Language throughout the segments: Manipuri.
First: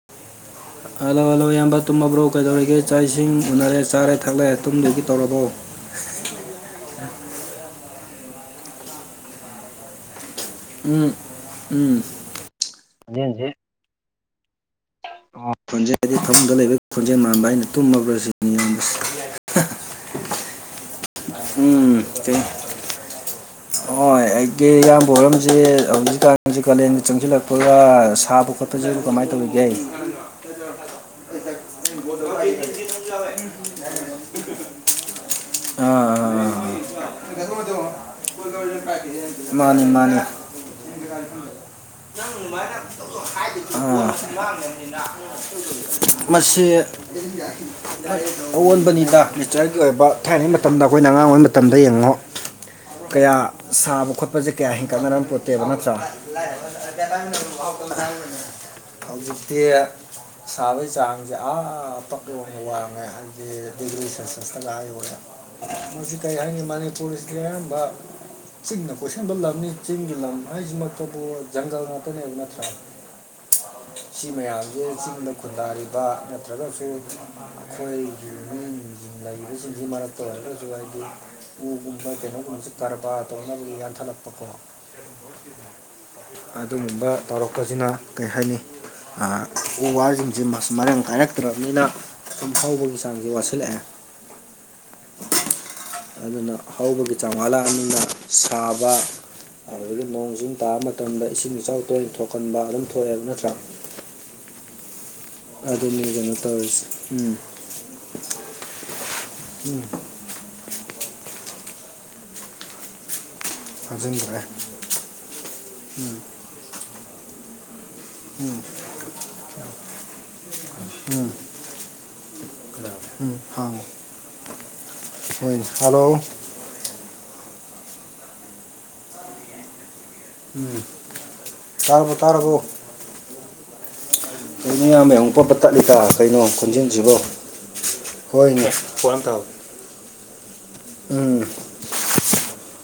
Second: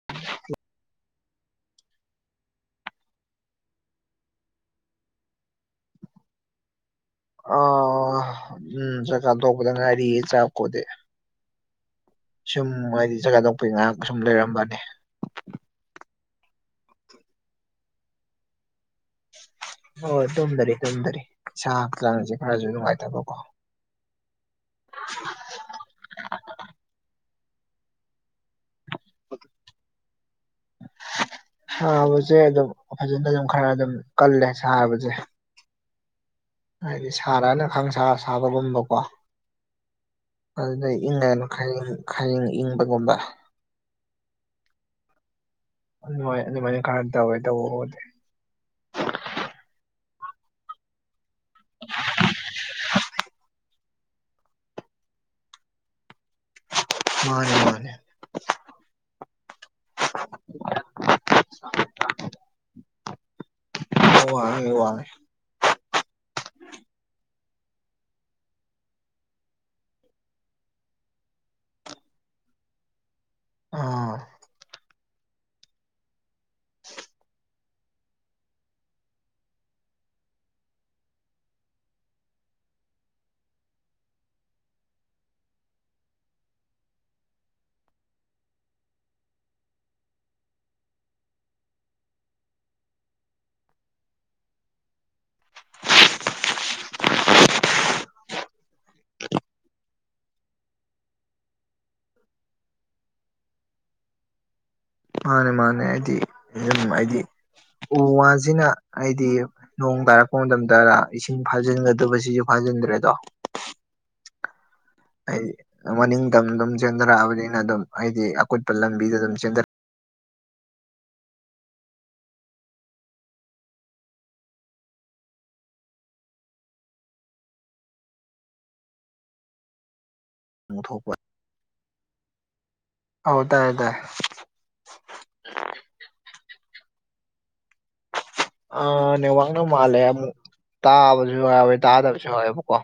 [unintelligible] ꯍꯜꯂꯣ ꯍꯜꯂꯣ ꯏꯌꯥꯝꯕ ꯇꯨꯝꯃꯕ꯭ꯔꯣ ꯀꯩꯗꯧꯔꯤꯒꯦ ꯆꯥꯛ ꯏꯁꯤꯡ ꯎꯅꯔꯦ ꯆꯥꯔꯦ ꯊꯛꯂꯦ ꯇꯨꯝꯗꯒꯤ ꯇꯧꯔꯕꯣ ꯑ ꯎꯝ ꯆꯥꯛ ꯊꯣꯛꯄꯗ ꯉꯔꯤꯌꯦ ꯆꯥꯛ ꯀꯣꯗꯤ ꯎꯝ ꯎꯝ ꯁꯨꯝ ꯍꯥꯏꯗꯤ ꯈꯣꯟꯖꯦꯟꯁꯦ ꯆꯖꯒꯗꯣꯛꯄ ꯉꯥꯏꯍꯥꯛ ꯁꯨꯝ ꯂꯩꯔꯝꯕꯅꯤ ꯈꯣꯟꯖꯦꯜ ꯍꯥꯏꯗꯤ ꯐꯥꯃꯨꯡꯗ ꯂꯩꯕꯒꯤ ꯈꯣꯟꯖꯦꯜ ꯃꯥꯟꯕ ꯑꯩꯅ ꯇꯨꯝꯃꯕ꯭ꯔꯥ ꯁꯤꯅꯤ ꯏꯌꯥꯝꯕꯁꯦ ꯍꯣꯏ ꯇꯨꯝꯗꯔꯤ ꯇꯨꯝꯗꯔꯤ ꯏꯁ ꯎꯝ ꯍꯛꯆꯥꯡꯁꯦ ꯈꯔꯁꯨ ꯅꯨꯡꯉꯥꯏꯇꯕꯀꯣ ꯍꯣꯏ ꯑꯩꯒꯤ ꯏꯌꯥꯝꯕ ꯍꯣꯢꯔꯣꯝꯁꯦ ꯍꯧꯖꯤꯛꯀꯥꯟꯁꯤ ꯀꯥꯂꯦꯟꯗ ꯆꯪꯁꯤꯜꯂꯛꯄꯒ ꯁꯥꯕ ꯈꯣꯠꯄꯁꯤ ꯀꯃꯥꯏ ꯇꯧꯕ ꯌꯥꯢ ꯁꯥꯕꯁꯦ ꯑꯗꯨꯝ ꯐꯖꯅ ꯑꯗꯨꯝ ꯈꯔ ꯑꯗꯨꯝ ꯀꯜꯂꯦ ꯁꯥꯕꯁꯦ ꯑ ꯍꯥꯏꯗꯤ ꯁꯥꯔꯅ ꯈꯪꯁꯥ ꯁꯥꯕꯒꯨꯝꯕꯀꯣ ꯃꯥꯅꯤ ꯃꯥꯅꯤ ꯑꯗꯨꯗꯩ ꯏꯪꯉꯅ ꯈꯌꯤꯡ ꯈꯌꯤꯡ ꯏꯪꯕꯒꯨꯝꯕ ꯪ [inaudible] ꯑꯗꯨꯃꯥꯏ ꯃꯁꯤ ꯑꯗꯨꯃꯥꯏꯅ ꯈꯔ ꯇꯧꯋꯦ ꯇꯧꯕꯕꯨꯗꯤ ꯑꯑꯣꯟꯕꯅꯤꯗ ꯅꯦꯆꯔꯒꯤ ꯑꯣꯏꯕ ꯊꯥꯏꯅꯉꯩ ꯃꯇꯝꯗ ꯑꯩꯈꯣꯏꯅ ꯑꯉꯥꯡ ꯑꯣꯏꯕ ꯃꯇꯝ ꯃꯇꯝꯗ ꯌꯦꯡꯉꯣ ꯀꯌꯥ ꯁꯥꯕ ꯈꯣꯠꯄꯁꯦ ꯀꯌꯥ ꯍꯦꯟꯀꯠꯅꯔꯛ ꯄꯣꯠꯇꯦꯕ ꯅꯠꯇ꯭ꯔꯥ ꯃꯥꯅꯦ ꯃꯥꯅꯦ ꯍꯧꯖꯤꯛꯇꯤ ꯁꯥꯕꯒꯤ ꯆꯥꯡꯁꯦ ꯑꯥ ꯄꯛꯅ ꯌꯥꯎꯅ ꯋꯥꯡꯉꯦ ꯍꯥꯏ ꯗꯤꯒ꯭ꯔꯤ ꯁꯤ ꯋꯥꯡꯉꯦ ꯋꯥꯡꯉꯦ ꯃꯁꯤ ꯀꯔꯤ ꯍꯥꯏꯅꯤ ꯃꯅꯤꯄꯨꯔꯁꯤꯗꯤ ꯑꯌꯥꯝꯕ ꯆꯤꯡꯅ ꯀꯣꯏꯁꯟꯕ ꯂꯝꯅꯤ ꯆꯤꯡꯒꯤ ꯂꯝ ꯍꯥꯏꯁꯤꯃꯛꯇꯕꯨ ꯖꯪꯒꯜ ꯉꯥꯛꯇꯅꯦꯕ ꯅꯠꯇ꯭ꯔꯥ ꯑꯥ ꯁꯤ ꯃꯌꯥꯝꯁꯦ ꯆꯤꯡꯗ ꯈꯨꯟꯗꯥꯔꯤꯕ ꯅꯠꯇ꯭ꯔꯒꯁꯨ ꯑꯩꯈꯣꯏꯒꯤ ꯃꯤ ꯂꯩꯔꯤꯕꯁꯤꯡꯁꯤ ꯃꯔꯛꯇ ꯑꯣꯢꯔꯒꯁꯨ ꯍꯥꯏꯗꯤ ꯎꯒꯨꯝꯕ ꯀꯩꯅꯣꯒꯨꯝꯕꯁꯤ ꯀꯔꯕꯥꯔ ꯇꯧꯅꯕꯒꯤ ꯌꯥꯟꯊꯠꯂꯛꯄꯀꯣ ꯑꯗꯨꯒꯨꯝꯕ ꯇꯧꯔꯛꯄꯁꯤꯅ ꯀꯩ ꯍꯥꯏꯅꯤ ꯎ ꯋꯥꯁꯤꯡꯁꯦ ꯃꯔꯥꯡ ꯀꯥꯏꯔꯛꯇ꯭ꯔꯕꯅꯤꯅ ꯑꯗꯨꯨꯝ ꯍꯥꯎꯕꯒꯤ ꯆꯥꯡꯁꯦ ꯋꯥꯠꯁꯤꯜꯂꯛꯑꯦ ꯑꯗꯨꯅ ꯍꯧꯕꯒꯤ ꯆꯥꯡ ꯋꯥꯠꯂꯛꯑꯕꯅꯤꯅ ꯁꯥꯕ ꯑꯗꯨꯗꯒꯤ ꯅꯣꯡ ꯆꯤꯡ ꯇꯥꯕ ꯃꯇꯝꯗ ꯏꯁꯤꯡ ꯏꯆꯥꯎ ꯇꯣꯏꯅ ꯊꯣꯛꯀꯟꯕ ꯑꯗꯨꯝ ꯊꯣꯛꯑꯦꯕ ꯅꯠꯇ꯭ꯔꯥ ꯃꯥꯅꯦ ꯃꯥꯅꯦ ꯑꯗꯨꯅꯤ ꯑꯩꯗꯤ ꯀꯩꯅꯣ ꯇꯧꯔꯤꯁꯦ ꯑꯗꯨꯝ ꯑꯩꯗꯤ ꯎꯝ ꯎꯨ ꯋꯥꯁꯤꯅ ꯍꯥꯢꯗꯤ ꯅꯣꯡꯗ ꯄ ꯃꯇꯝꯇ ꯏꯁꯤꯡ ꯐꯥꯖꯤꯟꯒꯗꯕꯁꯤꯁꯨ ꯐꯥꯖꯤꯟꯗ꯭ꯔꯦꯗꯣ ꯍꯥꯞꯖꯤꯟꯈ꯭ꯔꯦ ꯍꯥꯏꯗꯤ ꯃꯅꯤꯡꯇꯝꯅ ꯑꯗꯨꯝ ꯆꯦꯟꯊꯔꯛꯑꯕꯅꯤꯅ ꯑꯗꯨꯝ ꯍꯥꯏꯗꯤ ꯑꯀꯨꯠꯄ ꯂꯝꯕꯤꯗ ꯑꯗꯨꯝ ꯆꯦꯟꯔꯛ ꯎꯝ ꯍꯜꯂꯣ ꯎꯝ ꯊꯣꯛꯄ ꯇꯥꯔꯕꯣ ꯇꯥꯔꯕꯣ ꯑꯧ ꯇꯥꯏ ꯇꯥꯏ ꯑꯩ ꯃꯤꯌꯥꯝ ꯑꯃꯨꯛ ꯄꯕ ꯇꯠꯂꯤꯀ ꯀꯩꯅꯣ ꯈꯣꯟꯖꯟꯁꯤꯕꯣ ꯑ ꯅꯦꯋꯥꯛꯅ ꯃꯥꯜꯂꯦ ꯑꯃꯨꯛ ꯇꯥꯕꯁꯨ ꯎꯝ ꯌꯥꯎꯋꯦ ꯇꯥꯗꯕꯁꯨ ꯌꯥꯎꯋꯦꯕꯀꯣ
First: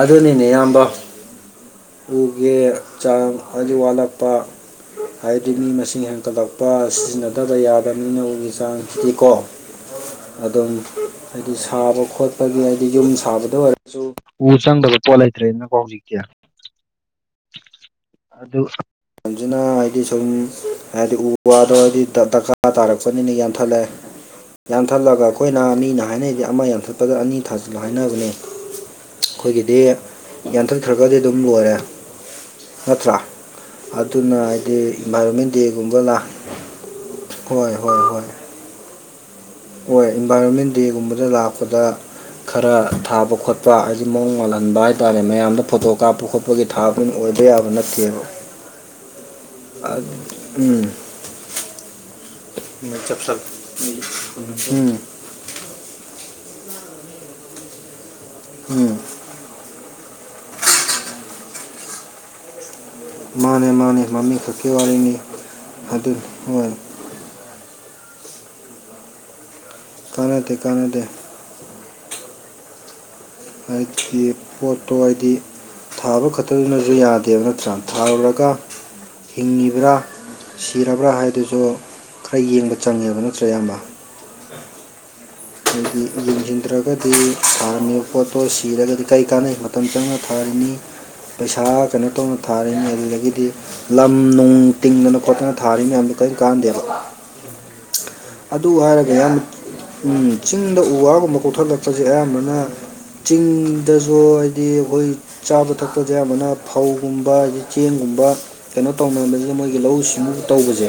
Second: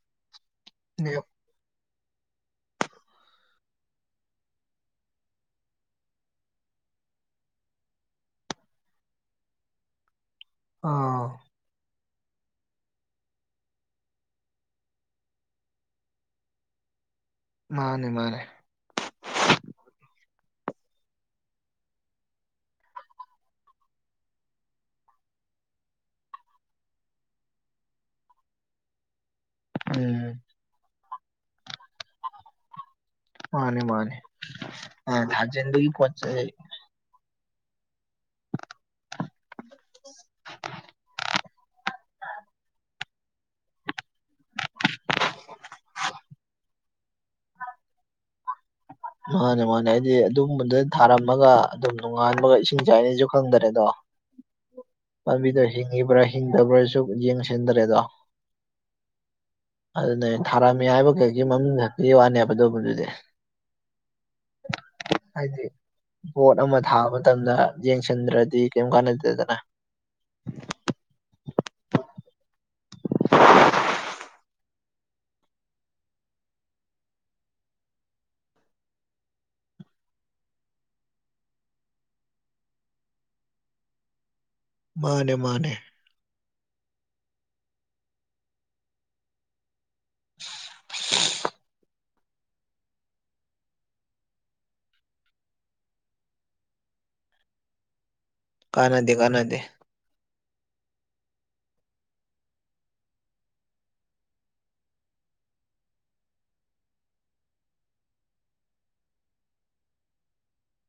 ꯑꯗꯨꯅꯤꯅꯦ ꯏꯌꯥꯝꯕ [inaudible] ꯎꯒꯦ ꯆꯥꯡ ꯍꯥꯏ ꯋꯥꯠꯂꯛꯄ ꯍꯥꯏꯕꯗꯤ ꯃꯤ ꯃꯁꯤꯡ ꯍꯦꯟꯀꯠꯂꯛꯄ ꯁꯤꯖꯤꯟꯅꯗꯕ ꯌꯥꯗꯕ ꯃꯤꯅ ꯎꯒꯤ ꯆꯥꯡꯁꯤꯗꯤꯀꯣ ꯑꯗꯨꯝ ꯑꯥ ꯍꯥꯏꯗꯤ ꯁꯥꯕ ꯈꯣꯠꯄ ꯑꯩꯈꯣꯏꯒꯤ ꯍꯥꯏꯗꯤ ꯌꯨꯝ ꯁꯥꯕꯗ ꯑꯣꯏꯔꯁꯨ ꯎ ꯆꯪꯗꯕ ꯄꯣꯠ ꯂꯩꯇ꯭ꯔꯦꯅꯀꯣ ꯍꯧꯖꯤꯛꯇꯤ ꯃꯥꯅꯦ ꯃꯥꯅꯦ ꯑꯗꯨꯗ ꯃꯁꯤꯅ ꯍꯥꯏꯗꯤ ꯁꯨꯝ ꯍꯥꯏꯗꯤ ꯎ ꯋꯥꯗꯣ ꯍꯥꯏꯗꯤ ꯗꯔꯀꯥꯔ ꯇꯥꯔꯛꯄꯅꯤꯅ ꯌꯥꯟꯊꯠꯂꯦ ꯌꯥꯟꯊꯠꯂꯒ ꯑꯩꯈꯣꯏꯅ ꯃꯤꯅ ꯍꯥꯏꯅꯔꯤꯗꯤ ꯑꯃ ꯌꯥꯟꯊꯠꯄꯗ ꯑꯅꯤ ꯊꯥꯖꯤꯜꯂ ꯍꯥꯏꯅꯕꯅꯦ ꯑꯩꯈꯣꯏꯒꯤꯗꯤ ꯎꯝ ꯌꯥꯟꯊꯠꯈ꯭ꯔꯒꯗꯤ ꯑꯗꯨꯝ ꯂꯣꯏꯔꯦ ꯅꯠꯇ꯭ꯔꯥ ꯃꯥꯅꯦ ꯃꯥꯅꯦ ꯑꯗꯨꯅ ꯍꯥꯏꯗꯤ ꯏꯟꯚꯥꯏꯔꯣꯟꯃꯦꯟ ꯗꯦ ꯊꯥꯖꯤꯟꯕꯒꯤ ꯒꯨꯝꯕ ꯄꯣꯠ ꯂꯥꯛ ꯆꯩ ꯍꯣꯏ ꯍꯣꯏ ꯍꯣꯏ ꯍꯣꯏ ꯏꯟꯚꯥꯏꯔꯣꯟꯃꯦꯟ ꯗꯦꯒꯨꯝꯕꯗ ꯂꯥꯛꯄꯗ ꯈꯔ ꯊꯥꯕ ꯈꯣꯠꯄ ꯄꯥ ꯍꯥꯏꯁꯦ ꯃꯑꯣꯡ ꯉꯥꯜꯍꯟꯕ ꯍꯥꯏꯇꯥꯔꯦ ꯃꯌꯥꯝꯗ ꯐꯣꯇꯣ ꯀꯥꯞꯄ ꯈꯣꯠꯄꯒꯤ ꯊꯥꯗꯨꯏ ꯃꯤ ꯑꯣꯏꯕ ꯌꯥꯕ ꯅꯠꯇꯦꯕ [inaudible] ꯃꯥꯅꯦ ꯃꯥꯅꯦ ꯍꯥꯢꯗꯤ ꯑꯗꯨꯝꯕꯗꯨ ꯎꯝ ꯊꯥꯔꯝꯃꯒ ꯑꯗꯨꯝ ꯅꯣꯡꯉꯥꯟꯥꯟꯕꯒ ꯏꯁꯤꯡꯁꯥꯏꯅꯤꯁꯨ ꯈꯪꯗꯔꯦ ꯑꯗꯣ ꯎꯝ ꯄꯥꯝꯕꯤꯗꯣ ꯍꯤꯡꯉꯤꯕ꯭ꯔꯥ ꯍꯤꯡꯗꯕ꯭ꯔꯥꯁꯨ ꯌꯦꯡꯁꯤꯟꯗꯔꯦꯗꯣ ꯎꯝ ꯑꯗꯨꯅꯦ ꯊꯥꯔꯝꯃꯤ ꯍꯥꯏꯕ ꯀꯩꯀꯤ ꯃꯃꯤꯡ ꯈꯛꯇ ꯋꯥꯅꯦꯕ ꯑꯗꯨꯕꯨ ꯃꯥꯅꯦ ꯃꯥꯅꯦ ꯃꯃꯤꯡ ꯈꯛꯀꯤ ꯋꯥꯔꯤꯅꯤ ꯍꯥꯏꯗꯤ ꯑꯗꯨꯅꯤ ꯄꯕꯣꯠ ꯍꯣꯏ ꯑꯃ ꯊꯥꯕ ꯃꯇꯝꯗ ꯌꯦꯡ ꯆꯟꯗ꯭ꯔꯗꯤ ꯀꯩꯝ ꯀꯥꯟꯅꯗꯦꯗꯅ ꯀꯥꯟꯅꯗꯦ ꯀꯥꯟꯅꯗꯦ ꯍꯥꯏꯗꯤ ꯄꯣꯠꯇꯣ ꯍꯥꯏꯗꯤ ꯊꯥꯕ ꯈꯛꯇꯗꯨꯅꯁꯨ ꯌꯥꯗꯦꯕ ꯅꯠꯇ꯭ꯔꯥ ꯊꯥꯔꯨꯔꯒ ꯍꯤꯡꯉꯤꯕ꯭ꯔꯥ ꯁꯤꯔꯕ꯭ꯔꯥ ꯍꯥꯏꯗꯨꯁꯨ ꯈꯔ ꯌꯦꯡꯕ ꯆꯪꯉꯦꯕ ꯅꯠꯇ꯭ꯔꯣ ꯏꯌꯥꯝꯕ ꯃꯥꯅꯦ ꯃꯥꯅꯦ ꯍꯥꯏꯗꯤ ꯌꯦꯡꯁꯤꯟꯗ꯭ꯔꯒꯗꯤ ꯁꯥꯔꯝꯃꯤꯕ ꯄꯣꯠꯇꯣ ꯁꯤꯔꯒꯗꯤ ꯀꯔꯤ ꯀꯥꯟꯅꯩ ꯃꯇꯝ ꯆꯪꯅ ꯊꯥꯔꯤꯅꯤ ꯄꯩꯁꯥ ꯀꯩꯅꯣ ꯇꯧꯅ ꯊꯥꯔꯤꯅꯤ ꯑꯗꯨꯗꯒꯤꯗꯤ ꯂꯝ ꯅꯨꯡ ꯇꯤꯡꯗꯅ ꯈꯣꯠꯇꯅ ꯊꯥꯔꯤ ꯃꯌꯥꯝꯗꯣ ꯀꯔꯤ ꯀꯥꯟꯅꯗꯦꯕ ꯑꯗꯨ ꯍꯥꯏꯔꯒ ꯀꯥꯟꯅꯗꯦ ꯀꯥꯟꯅꯗꯦ ꯌꯥꯝꯌꯥꯝꯅ ꯆꯤꯡꯗ ꯎ ꯋꯥꯒꯨꯝꯕ ꯀꯣꯛꯊꯠꯂꯛꯄꯁꯦ ꯑꯌꯥꯝꯕꯅ ꯆꯤꯡꯗꯁꯨ ꯍꯥꯏꯗꯤ ꯑꯩꯈꯣꯏ ꯆꯥꯕ ꯊꯛꯄꯁꯦ ꯑꯌꯥꯝꯕꯅ ꯐꯧꯒꯨꯝꯕ ꯑꯗꯒꯤ ꯆꯦꯡꯒꯨꯝꯕ ꯀꯩꯅꯣ ꯇꯧꯅꯕꯁꯤꯗ ꯃꯣꯏꯒꯤ ꯂꯧꯎ ꯁꯤꯡꯎ ꯇꯧꯕꯁꯦ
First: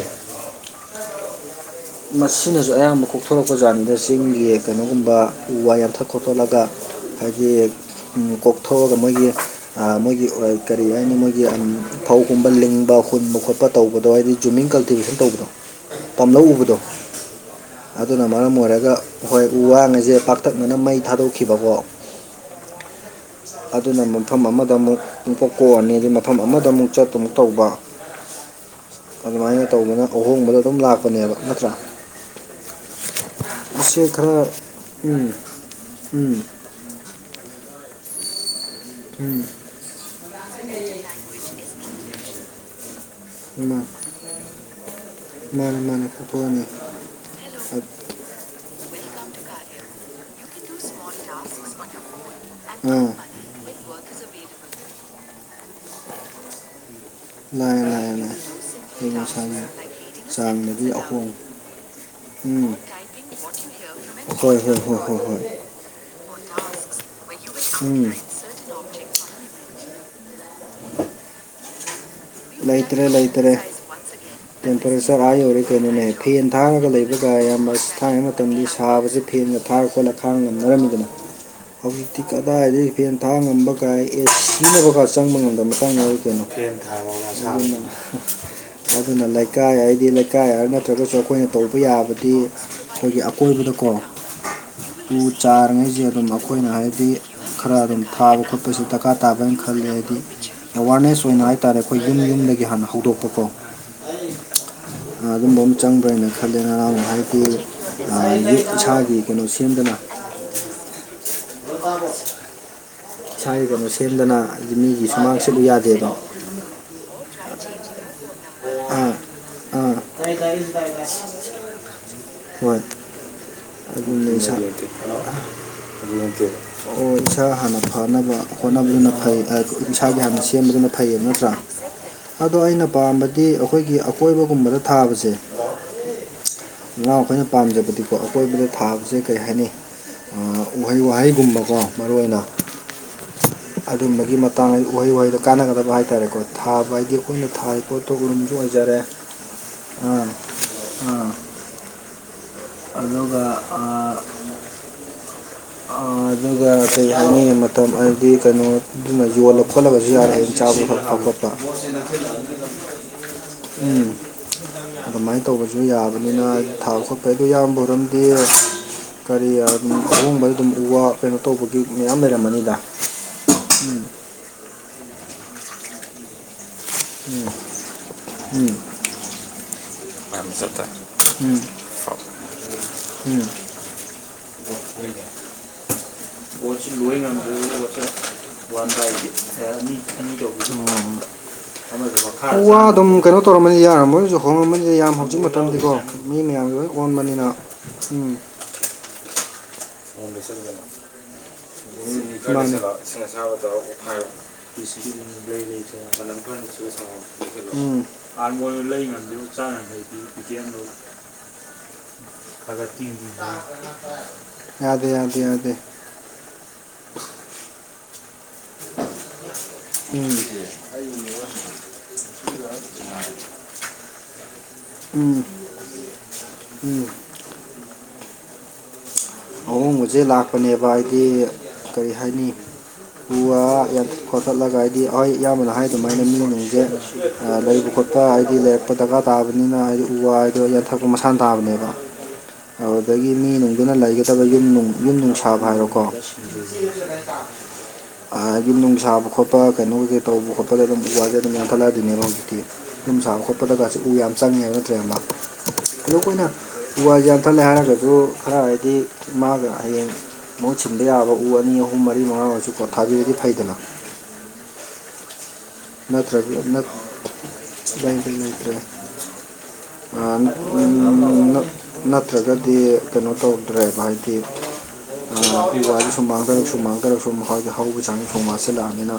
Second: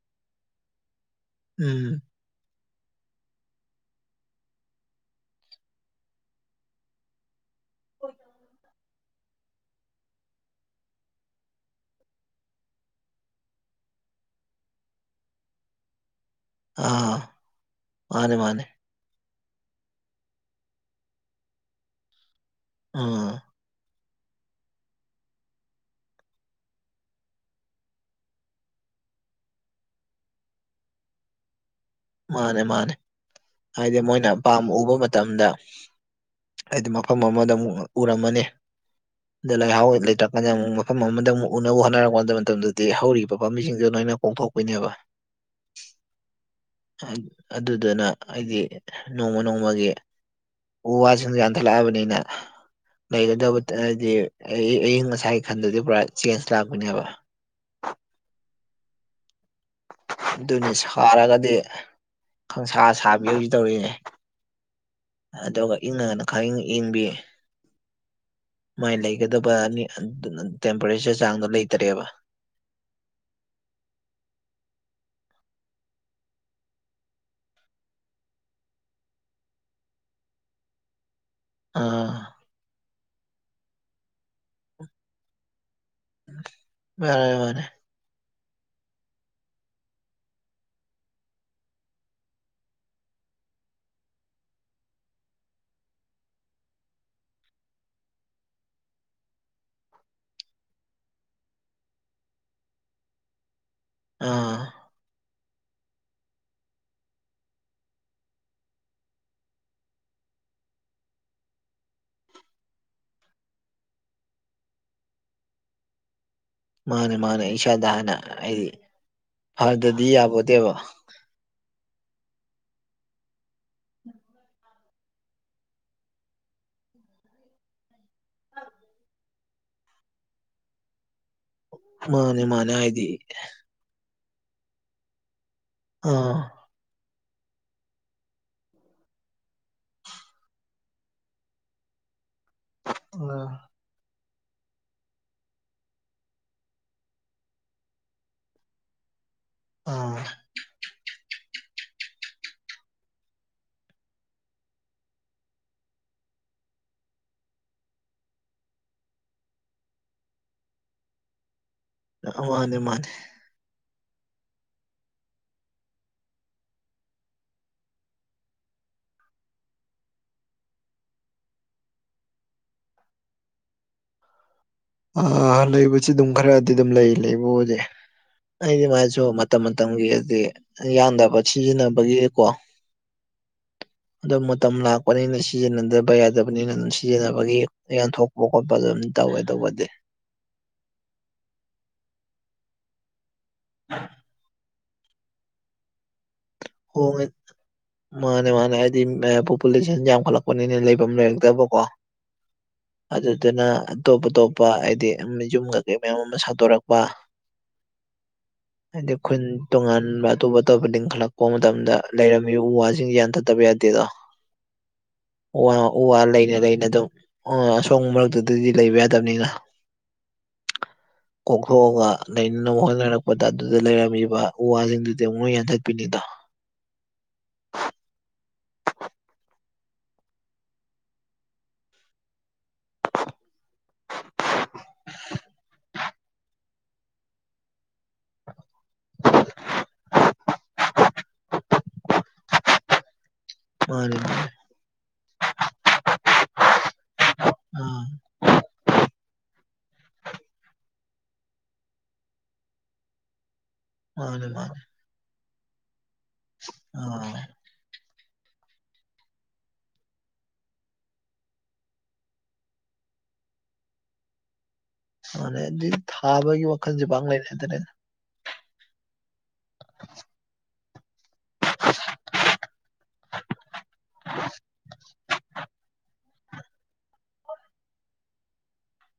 ꯎꯝ ꯃꯁꯤꯅꯁꯨ ꯑꯌꯥꯝꯕ ꯀꯣꯛꯊꯣꯔꯛꯄ ꯀꯥꯟꯅꯤꯗ ꯆꯤꯡꯒꯤ ꯀꯩꯅꯣꯒꯨꯝꯕ ꯎ ꯋꯥ ꯌꯥꯟꯊꯛ ꯈꯣꯊꯠꯂꯒ ꯍꯥꯏꯗꯤ ꯀꯣꯛꯊꯣꯛꯑꯒ ꯃꯣꯏꯒꯤ ꯃꯣꯏꯒꯤ ꯀꯔꯤ ꯍꯥꯏꯅꯤ ꯃꯣꯏꯒꯤ ꯐꯧꯒꯨꯝꯕ ꯂꯤꯡꯕ ꯍꯨꯟꯕ ꯈꯣꯠꯄ ꯇꯧꯕꯗꯣ ꯍꯥꯏꯗꯤ ꯖꯨꯃꯤꯡ ꯀꯜꯇꯤꯚꯦꯁꯟ ꯇꯧꯕꯗꯣ ꯄꯥꯝꯂꯧ ꯎꯕꯗꯣ ꯑꯥ ꯑꯗꯨꯅ ꯃꯥꯅꯦ ꯃꯔꯝ ꯃꯥꯅꯦ ꯑꯣꯏꯔꯒ ꯍꯣꯏ ꯋꯥꯉꯁꯦ ꯄꯥꯛꯇꯛꯅꯅ ꯃꯩ ꯊꯥꯗꯣꯛꯈꯤꯕꯀꯣ ꯑꯥ ꯑꯗꯨꯅ ꯃꯐꯝ ꯑꯃꯗ ꯑꯃꯨꯛ ꯑꯗꯨꯀꯣꯛ ꯀꯣꯛꯑꯅꯤ ꯑꯩ ꯃꯐꯝ ꯑꯃꯗ ꯑꯃꯨꯛ ꯆꯠꯇꯨ ꯑꯃꯨꯛ ꯇꯧꯕ ꯑꯗꯨꯃꯥꯏꯅ ꯇꯧꯗꯅ ꯑꯍꯣꯡꯕꯗꯣ ꯑꯗꯨꯝ ꯂꯥꯛꯄꯅꯦꯕ ꯅꯠꯇ꯭ꯔꯥ ꯃꯥꯅꯦ ꯃꯥꯅꯦ ꯍꯥꯏꯗꯤ ꯃꯁꯤ ꯃꯣꯏꯅ ꯈꯔ ꯑꯄꯥꯝ ꯎꯕ ꯎꯝ ꯃꯇꯝꯗ ꯎꯝ ꯍꯥꯏꯗꯤ ꯃꯐꯝ ꯑꯃꯗ ꯑꯃꯨꯛ ꯎꯔꯝꯃꯅꯤ ꯎꯝ ꯑꯗꯣ ꯂꯩꯍꯥꯎ ꯂꯩꯇ꯭ꯔꯀꯥꯟꯗ ꯑꯃꯨꯛ ꯃꯐꯝ ꯑꯃꯗ ꯑꯃꯨꯛ ꯎꯅꯕ ꯍꯣꯠꯅꯔꯛꯄꯗ ꯃꯇꯝꯗꯗꯤ ꯍꯧꯔꯤꯕ ꯃꯥ ꯄꯥꯝꯕꯤꯁꯤꯡꯗꯨꯣ ꯅꯣꯏꯅ ꯀꯣꯡꯊꯣꯛꯄꯤꯅꯦꯕ ꯃꯥꯅꯦ ꯃꯥꯅꯦꯄꯅꯤ ꯑꯗꯨꯗꯨꯅ ꯍꯥꯏꯗꯤ ꯅꯣꯡꯃ ꯅꯣꯡꯃꯒꯤ ꯎ ꯋꯥꯁꯤꯡ ꯌꯥꯟꯊꯠꯂꯛꯑꯕꯅꯤꯅ ꯎꯝ ꯂꯩꯒꯗꯕ ꯍꯥꯏꯗꯤ ꯑꯩ ꯑꯌꯤꯡ ꯑꯁꯥꯒꯤ ꯈꯟꯗꯗꯤ ꯄꯨꯔꯥ ꯆꯦꯟꯖ ꯂꯥꯛꯄꯅꯦꯕ ꯂ ꯂꯦ ꯅꯁ ꯑꯗꯨꯅꯤ ꯁꯥꯔꯒꯗꯤ ꯎꯝ ꯈꯪꯁꯥ ꯁꯥꯕꯤ ꯍꯧꯖꯤꯛ ꯇꯧꯔꯤꯅꯦ ꯍꯣꯏ ꯍꯣꯏ ꯍꯣꯏ ꯍꯣꯏ ꯍꯣꯏ ꯑꯗꯨꯒ ꯏꯪꯉꯒꯅ ꯈꯔꯪ ꯏꯪꯕꯤ ꯎꯝ ꯃꯥꯏ ꯂꯩꯒꯗꯕꯅꯤ ꯇꯦꯝꯄꯔꯦꯆꯔ ꯆꯥꯡꯗꯣ ꯂꯩꯇ꯭ꯔꯦꯕ ꯂꯩꯇꯔꯦ ꯂꯩꯇꯔꯦ ꯇꯦꯝꯄꯔꯦꯆꯔ ꯑꯥ ꯌꯧꯔꯦ ꯀꯩꯅꯣꯅꯦ ꯐꯦꯟ ꯊꯥꯡꯉꯒ ꯂꯩꯕꯒ ꯌꯥꯝ ꯊꯥꯡꯉꯩ ꯃꯇꯝ ꯁꯥꯕꯁꯤ ꯐꯦꯟꯒ ꯊꯥꯔ ꯈꯣꯠꯂ ꯈꯥꯡꯕ ꯉꯝꯅꯔꯝꯃꯤꯗꯅ ꯍꯧꯖꯤꯛꯇꯤ ꯑꯥ ꯀꯗꯥꯏꯗꯒꯤ ꯐꯦꯟ ꯊꯥ ꯉꯝꯕꯒꯥꯏ ꯑꯦꯁ ꯄꯅꯕꯒꯔ ꯆꯪꯕ ꯉꯝꯗ ꯃꯊꯪꯗ ꯀꯩꯅꯣ ꯃꯥꯅꯦ ꯃꯥꯅꯦ ꯑꯗꯨꯅ ꯂꯩꯀꯥꯏ ꯍꯥꯏꯗꯤ ꯂꯩꯀꯥꯏ ꯍꯥꯏꯔ ꯅꯠꯇ꯭ꯔꯒꯁꯨ ꯑꯩꯈꯣꯏꯅ ꯇꯧꯕ ꯌꯥꯕꯗꯤ ꯑꯩꯈꯣꯏꯒꯤ ꯑꯀꯣꯏꯕꯗꯀꯣ ꯎ ꯆꯥꯔꯤꯉꯩꯁꯦ ꯑꯗꯨꯝ ꯑꯩꯈꯣꯏꯅ ꯍꯥꯏꯕꯗꯤ ꯈꯔ ꯑꯗꯨꯝ ꯊꯥꯕ ꯈꯣꯠꯄꯁꯨ ꯗꯔꯀꯥꯔ ꯇꯥꯕꯅ ꯈꯜꯂꯦ ꯍꯥꯏꯗꯤ ꯑꯦꯋꯥꯔꯅꯦꯁ ꯑꯣꯏꯅ ꯍꯥꯏ ꯍꯥꯏꯇꯥꯥꯔꯦ ꯑꯩꯈꯣꯏ ꯌꯨꯝ ꯌꯨꯝꯗꯒꯤ ꯍꯥꯟꯅ ꯍꯧꯗꯣꯛꯄꯀꯣ ꯑꯥ ꯑꯗꯨꯝꯕ ꯑꯃ ꯆꯪꯕ꯭ꯔꯥꯅ ꯈꯜꯂꯦ ꯅꯔꯥꯡ ꯍꯥꯏꯗꯤ ꯏꯁꯥꯒꯤ ꯀꯩꯅꯣ ꯁꯦꯝꯗꯅ ꯀꯕ ꯏꯁꯥꯒꯤ ꯀꯩꯅꯣ ꯁꯦꯝꯗꯅꯗꯤ ꯃꯤꯒꯤ ꯁꯨꯃꯥꯡ ꯁꯤꯂ ꯌꯥꯗꯦꯕ ꯃꯥꯅꯦ ꯃꯥꯅꯦ ꯏꯁꯥꯗ ꯍꯥꯟꯅ ꯍꯥꯏꯗꯤ ꯎꯝ ꯑꯥ ꯐꯗꯗꯤ ꯌꯥꯄꯣꯠꯇꯦꯕ ꯍꯣꯏ ꯑꯗꯨ ꯂꯩꯁꯇ ꯑꯣ ꯏꯁ ꯍꯅ ꯐꯅꯕ ꯍꯣꯠꯅꯕꯗꯨꯅ ꯐꯩ ꯏꯁꯥꯒꯤ ꯍꯥꯟꯅ ꯁꯦꯝꯕꯗꯨꯅ ꯐꯩꯌꯦꯕ ꯅꯠꯇ꯭ꯔꯥ ꯃꯥꯅꯦ ꯑꯗꯣ ꯃꯥꯅꯦ ꯑꯩꯅ ꯍꯥꯏꯗꯤ ꯄꯥꯝꯕꯗꯤ ꯑꯩꯈꯣꯏꯒꯤ ꯑꯀꯣꯏꯕꯒꯨꯝꯕꯗ ꯊꯥꯕꯁꯦ ꯑꯥ ꯅꯅꯥꯎ ꯑꯩꯈꯣꯏꯅ ꯄꯥꯝꯖꯕꯗꯤꯀꯣ ꯑꯀꯣꯏꯕꯗ ꯊꯥꯕꯁꯦ ꯀꯔꯤ ꯍꯥꯏꯅꯩ ꯎꯍꯩ ꯋꯥꯍꯩꯒꯨꯝꯕꯀꯣ ꯃꯔꯨ ꯑꯣꯏꯅ ꯎ ꯑꯗꯨꯝꯕꯒꯤ ꯃꯇꯥꯡꯗꯗꯤ ꯎꯍꯩ ꯋꯥꯍꯩꯗꯣ ꯀꯥꯟꯅꯒꯗꯕ ꯍꯥꯏꯇꯥꯔꯦꯀꯣ ꯊꯥꯕ ꯍꯥꯏꯗꯤ ꯑꯩꯈꯣꯏꯅ ꯄꯣ ꯊꯣꯒꯔꯨꯝꯁꯨ ꯑꯣꯏꯖꯔꯦ ꯑꯥ ꯑꯥ ꯑꯗꯨꯒ ꯑ ꯑꯗꯨꯒ ꯀꯩ ꯍꯥꯏꯅꯤꯡ ꯃꯇꯝ ꯍꯥꯏꯗꯤ ꯀꯩꯅꯣꯗꯨꯅ ꯌꯣꯜꯂ ꯈꯣꯠꯂꯒꯁꯨ ꯌꯥꯔꯦ ꯑꯗꯨꯅ ꯆꯥꯕ ꯈꯣꯠꯄ ꯈꯣꯠꯄ ꯃꯥꯅꯦ ꯃꯥꯅꯦ ꯎꯝ ꯑꯗꯨꯃꯥꯏꯅ ꯇꯧꯕꯁꯨ ꯌꯥꯕꯅꯤꯅ ꯊꯥꯕ ꯈꯣꯠꯄ ꯑꯩꯗꯣ ꯏꯌꯥꯝꯕ ꯑꯣꯏꯝꯗꯤ ꯀꯔꯤꯝ ꯑꯍꯣꯡꯕꯗ ꯑꯗꯨꯝ ꯎꯕ ꯀꯩꯅꯣ ꯇꯧꯕꯒꯤ ꯃꯌꯥꯝ ꯂꯩꯔꯝꯃꯅꯤ ꯎꯝ ꯑ ꯂꯩꯕꯕꯁꯤ ꯑꯗꯨꯝ ꯈꯔꯗꯤ ꯑꯗꯨꯝ ꯂꯩ ꯂꯩꯕꯨ ꯍꯧꯖꯤ ꯎꯝ ꯑꯩꯗꯤ ꯃꯥꯏꯁꯨ ꯃꯇꯝ ꯃꯇꯝꯒꯤ ꯍꯥꯏꯗꯤ ꯌꯥꯟꯗꯕ ꯎꯝ ꯁꯤꯖꯤꯟꯅꯕꯒꯤꯀꯣ ꯎꯝ ꯑꯗꯨ ꯃꯇꯝ ꯂꯥꯛꯄꯅꯤꯅ ꯁꯤꯖꯤꯟꯅꯗꯕ ꯌꯥꯗꯕꯅꯤꯅ ꯑꯗꯨꯝ ꯁꯤꯖꯤꯟꯅꯕꯒꯤ ꯌꯥꯌꯥꯟꯊꯣꯛ ꯈꯣꯠꯄ ꯑꯗꯨꯝ ꯇꯧꯋꯦ ꯇꯧꯕ ꯎ ꯑꯗꯨꯝ ꯀꯩꯅꯣ ꯇꯧꯔꯝꯃꯅꯤ ꯌꯥꯔꯝꯕꯣꯏꯅꯁꯨ ꯍꯣꯡꯉꯝꯃꯅꯤ ꯌꯥꯝ ꯍꯧꯖꯤꯛ ꯃꯇꯝꯗꯤꯀꯣ ꯃꯤ ꯃꯌꯥꯝ ꯂꯣꯏ ꯍꯣꯡꯉꯦ ꯑꯣꯟꯕꯅꯤꯅ ꯎꯝ ꯃꯥꯅꯦ ꯃꯥꯅꯦ ꯍꯥꯏꯗꯤ ꯄꯣꯄꯨꯂꯦꯁꯟ ꯌꯥꯝꯈꯠꯂꯛꯄꯅꯤꯅ ꯂꯩꯐꯝ ꯂꯩꯔꯛꯇꯕꯀꯣ ꯃꯤ ꯈꯔꯗꯤꯀꯣ ꯏꯁꯤꯡ ꯑꯁꯥꯕ ꯑꯗꯨꯗꯨꯅ ꯇꯧꯔꯒ ꯑꯇꯣꯞ ꯑꯇꯣꯞꯄ ꯍꯥꯏꯗꯤ ꯑꯣꯠꯈꯥꯏꯌꯣ ꯌꯨꯝ ꯀꯩꯀꯩ ꯃꯌꯥꯝ ꯑꯃ ꯃꯅꯝ ꯃꯍꯥ ꯁꯥꯗꯣꯔꯛꯄ ꯅꯨꯡꯁꯤꯅꯕ ꯎꯝ ꯍꯥꯔꯃꯣꯅꯤꯌꯝ ꯂꯩ ꯍꯥꯏꯗꯤ ꯉꯝꯗꯦ ꯈꯨꯟ ꯆꯥꯅꯕꯩꯗꯤ ꯆꯦꯡ ꯍꯣꯡꯕ ꯃꯇꯝꯗ ꯂꯩꯔꯝꯃꯤꯕ ꯎ ꯋꯥꯁꯤꯡꯁꯤ ꯌꯥꯟꯊꯠꯇꯕ ꯌꯥꯗꯦꯗꯣ ꯌꯥꯗꯦ ꯌꯥꯗꯦ ꯎ ꯌꯥꯗꯦ ꯋꯥ ꯎ ꯋꯥ ꯂꯩꯅ ꯂꯩꯅ ꯑꯗꯨꯝ ꯑꯥ ꯑꯁꯣꯡꯕ ꯃꯔꯛꯇꯨꯗꯗꯤ ꯂꯩꯕ ꯌꯥꯗꯝꯅꯤꯅ ꯎꯝ ꯇꯝꯕꯤꯕ ꯎ ꯋꯥꯁꯤꯡꯗꯨꯗꯤ ꯑꯃꯨꯛ ꯎꯝ ꯂꯣꯏ ꯌꯥꯟꯊꯠꯄꯤꯅꯤꯗꯣ ꯎꯝ ꯑꯍꯣꯡꯕꯁꯦ ꯂꯥꯛꯄꯅꯦꯕ ꯍꯥꯏꯗꯤ ꯀꯔꯤ ꯍꯥꯏꯅꯤ ꯎ ꯋꯥ ꯌꯥꯟꯊ ꯈꯣꯊꯠꯂꯒ ꯍꯥꯏꯗꯤ ꯍꯣꯏ ꯏꯌꯥꯝꯕꯅ ꯍꯥꯏ ꯑꯗꯨꯃꯥꯏꯅ [inaudible] ꯂꯩꯕ ꯈꯣꯠꯄ ꯍꯥꯏꯗꯤ ꯂꯩꯔꯛꯄ ꯗꯔꯀꯥꯔ ꯇꯥꯕꯅꯤꯅ ꯍꯥꯏꯗꯤ ꯎ ꯋꯥ ꯍꯥꯏꯗ ꯌꯥꯟꯊꯛꯄ ꯃꯁꯥꯟꯅ ꯇꯥꯕꯅꯦꯕ ꯑꯗꯨꯗꯒꯤ ꯃꯤ ꯅꯨꯡꯗꯨꯅ ꯃꯥꯅꯤ ꯂꯩꯒ ꯃꯥꯅꯤ ꯌꯨꯝꯅꯨꯡ ꯌꯨꯝ ꯅꯨꯡ ꯁꯥꯕ ꯍꯥꯏꯔꯣꯀꯣ ꯑꯥ ꯌꯨꯝ ꯅꯨꯡ ꯁꯥꯕ ꯈꯣꯠꯄ ꯀꯩꯅꯣ ꯀꯩ ꯀꯩ ꯇꯧꯕ ꯈꯣꯠꯄꯗ ꯑꯗꯨꯝ ꯎ ꯋꯥꯁꯦ ꯑꯗꯨꯝ ꯌꯥꯟꯈꯠꯂꯛꯑꯗꯤꯅꯦꯕ ꯍꯧꯖꯤꯛꯇꯤ ꯑꯗꯨꯝ ꯁ ꯈꯄꯗ ꯀꯁꯤ ꯎ ꯌꯥꯝ ꯃꯥꯅꯤ ꯆꯪꯉꯦ ꯍꯥꯏꯕ ꯃꯥꯅꯤ ꯅꯠꯇ꯭ꯔꯦ ꯑꯃ ꯑꯗꯣ ꯑꯩꯈꯣꯏꯅ ꯎ ꯋꯥꯁꯤꯦ ꯌꯥꯝ ꯑꯥ ꯊꯠꯂꯦ ꯍꯥꯏꯔꯒꯁꯨ ꯈꯔ ꯍꯥꯏꯗꯤ ꯃꯥꯒ ꯍꯥꯌꯦꯡ ꯃꯍꯨꯠ ꯁꯤꯟꯕ ꯌꯥꯕ ꯎ ꯑꯅꯤ ꯑꯍꯨꯝ ꯃꯔꯤ ꯃꯉꯥ ꯑꯣꯏꯔꯁꯨꯀꯣ ꯊꯥꯕꯤꯔꯗꯤ ꯐꯩꯗꯅ ꯍꯥꯟꯅꯗꯤ ꯅꯠꯇ꯭ꯔꯒ ꯊꯥꯕꯒꯤ ꯋꯥꯈꯜꯁꯦ ꯄꯥꯛꯅ ꯂꯩꯅꯗ꯭ꯔꯦꯗ [inaudible] ꯅꯠꯇ꯭ꯔꯒꯗꯤ ꯀꯩꯅꯣ ꯇꯧꯗ꯭ꯔꯦꯕ ꯍꯥꯏꯗꯤ ꯁꯨꯝꯃꯥꯡꯗꯔꯛ ꯁꯨꯝꯃꯥꯡꯗꯔꯛ ꯁꯨꯝ ꯃꯈꯣꯏꯗ ꯍꯧꯕ ꯆꯥꯡꯖꯦ ꯁꯨꯝ ꯋꯥꯠꯁꯤꯜꯂꯛꯑꯕꯅꯤꯅ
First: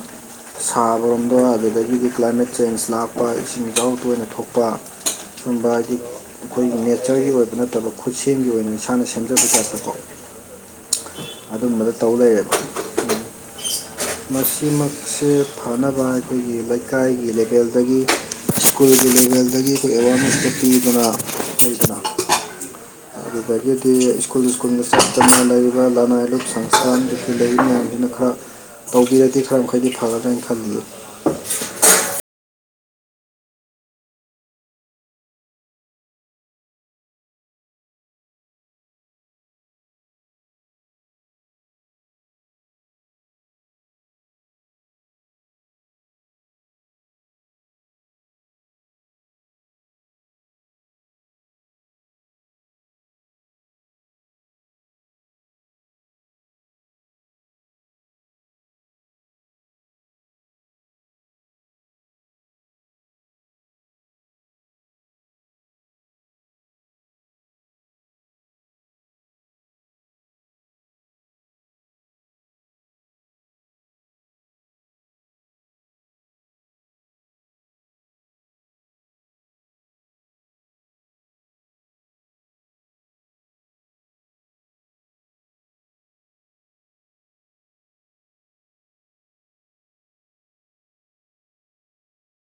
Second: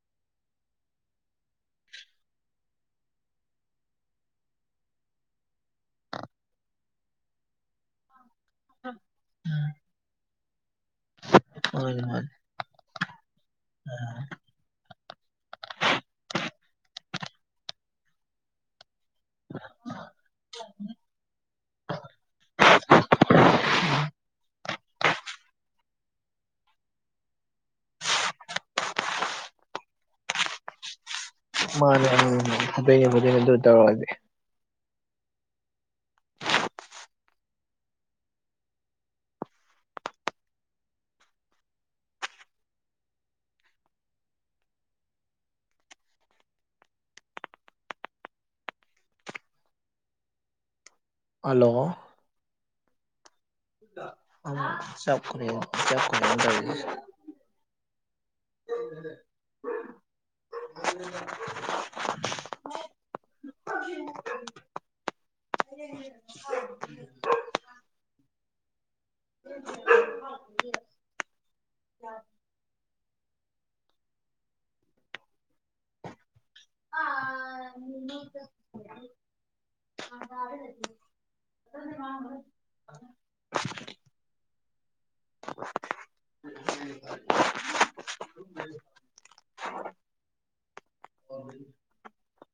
ꯁꯥꯕꯔꯣꯝ ꯑꯥ ꯑꯗꯨꯗꯒꯤꯗꯤ ꯀ꯭ꯂꯥꯏꯃꯦꯠ ꯆꯦꯟꯖ ꯂꯥꯛꯄ ꯏꯁꯤꯡ ꯏꯆꯥꯎ ꯇꯣꯏꯅ ꯊꯣꯛꯄ ꯁꯨꯝꯕ ꯍꯥꯏꯗꯤ ꯑꯩꯈꯣꯏꯒꯤ ꯅꯦꯆꯔꯒꯤ ꯑꯣꯏꯕ ꯅꯠꯇꯕ ꯈꯨꯠꯁꯦꯝꯒꯤ ꯑꯣꯏꯅ ꯏꯁꯥꯅ ꯁꯦꯝꯖꯕ ꯖꯥꯠꯁꯦꯀꯣ [inaudible] ꯑꯗꯨꯝꯕꯗ ꯃꯥꯅꯤ ꯇꯧ ꯃꯥꯅꯤ ꯂꯩꯔꯦꯕ ꯃꯁꯤꯃꯛꯁꯦ ꯐꯅꯕ ꯑꯩꯈꯣꯏꯒꯤ ꯂꯩꯀꯥꯏꯒꯤ ꯂꯦꯕꯦꯜꯗꯒꯤ ꯁ꯭ꯀꯨꯜꯒꯤ ꯂꯦꯚꯦꯜꯗꯒꯤ ꯑꯩꯈꯣꯏ ꯑꯦꯋꯥꯔꯅꯦꯁꯀ ꯄꯤꯗꯅ ꯂꯩꯗꯅ ꯑꯗꯨꯗꯒꯤꯗꯤ ꯁ꯭ꯀꯨꯜ ꯁ꯭ꯀꯨꯜꯗ ꯆꯠ ꯆꯠꯇꯅ ꯂꯩꯔꯤꯕ ꯂꯅꯥꯏ ꯂꯨꯞ ꯁꯪꯁꯊꯥꯟꯗꯒꯤ ꯀꯩ ꯀꯩ ꯂꯩꯔꯤ ꯃꯌꯥꯝꯁꯤꯅ ꯈꯔ ꯇꯧꯕꯤꯔꯗꯤ ꯈꯔ ꯃꯈꯩꯗꯤ ꯐꯒꯗ꯭ꯔꯥ ꯍꯥꯏꯅ ꯈꯜꯂꯤꯌꯦ ꯃꯥꯅꯦ ꯑꯗꯨꯅꯦ [unintelligible] ꯇꯧꯔꯛꯑꯗꯤ ꯍꯜꯂꯣ ꯆꯞꯈ꯭ꯔꯦ ꯆꯞꯈ꯭ꯔꯦ ꯇꯧꯔꯤꯖꯦ [inaudible] [inaudible] [inaudible] [inaudible] ꯑꯥ [inaudible] ꯁꯦꯟꯗꯜ ꯃꯥꯡꯒꯔꯦ [inaudible] [inaudible]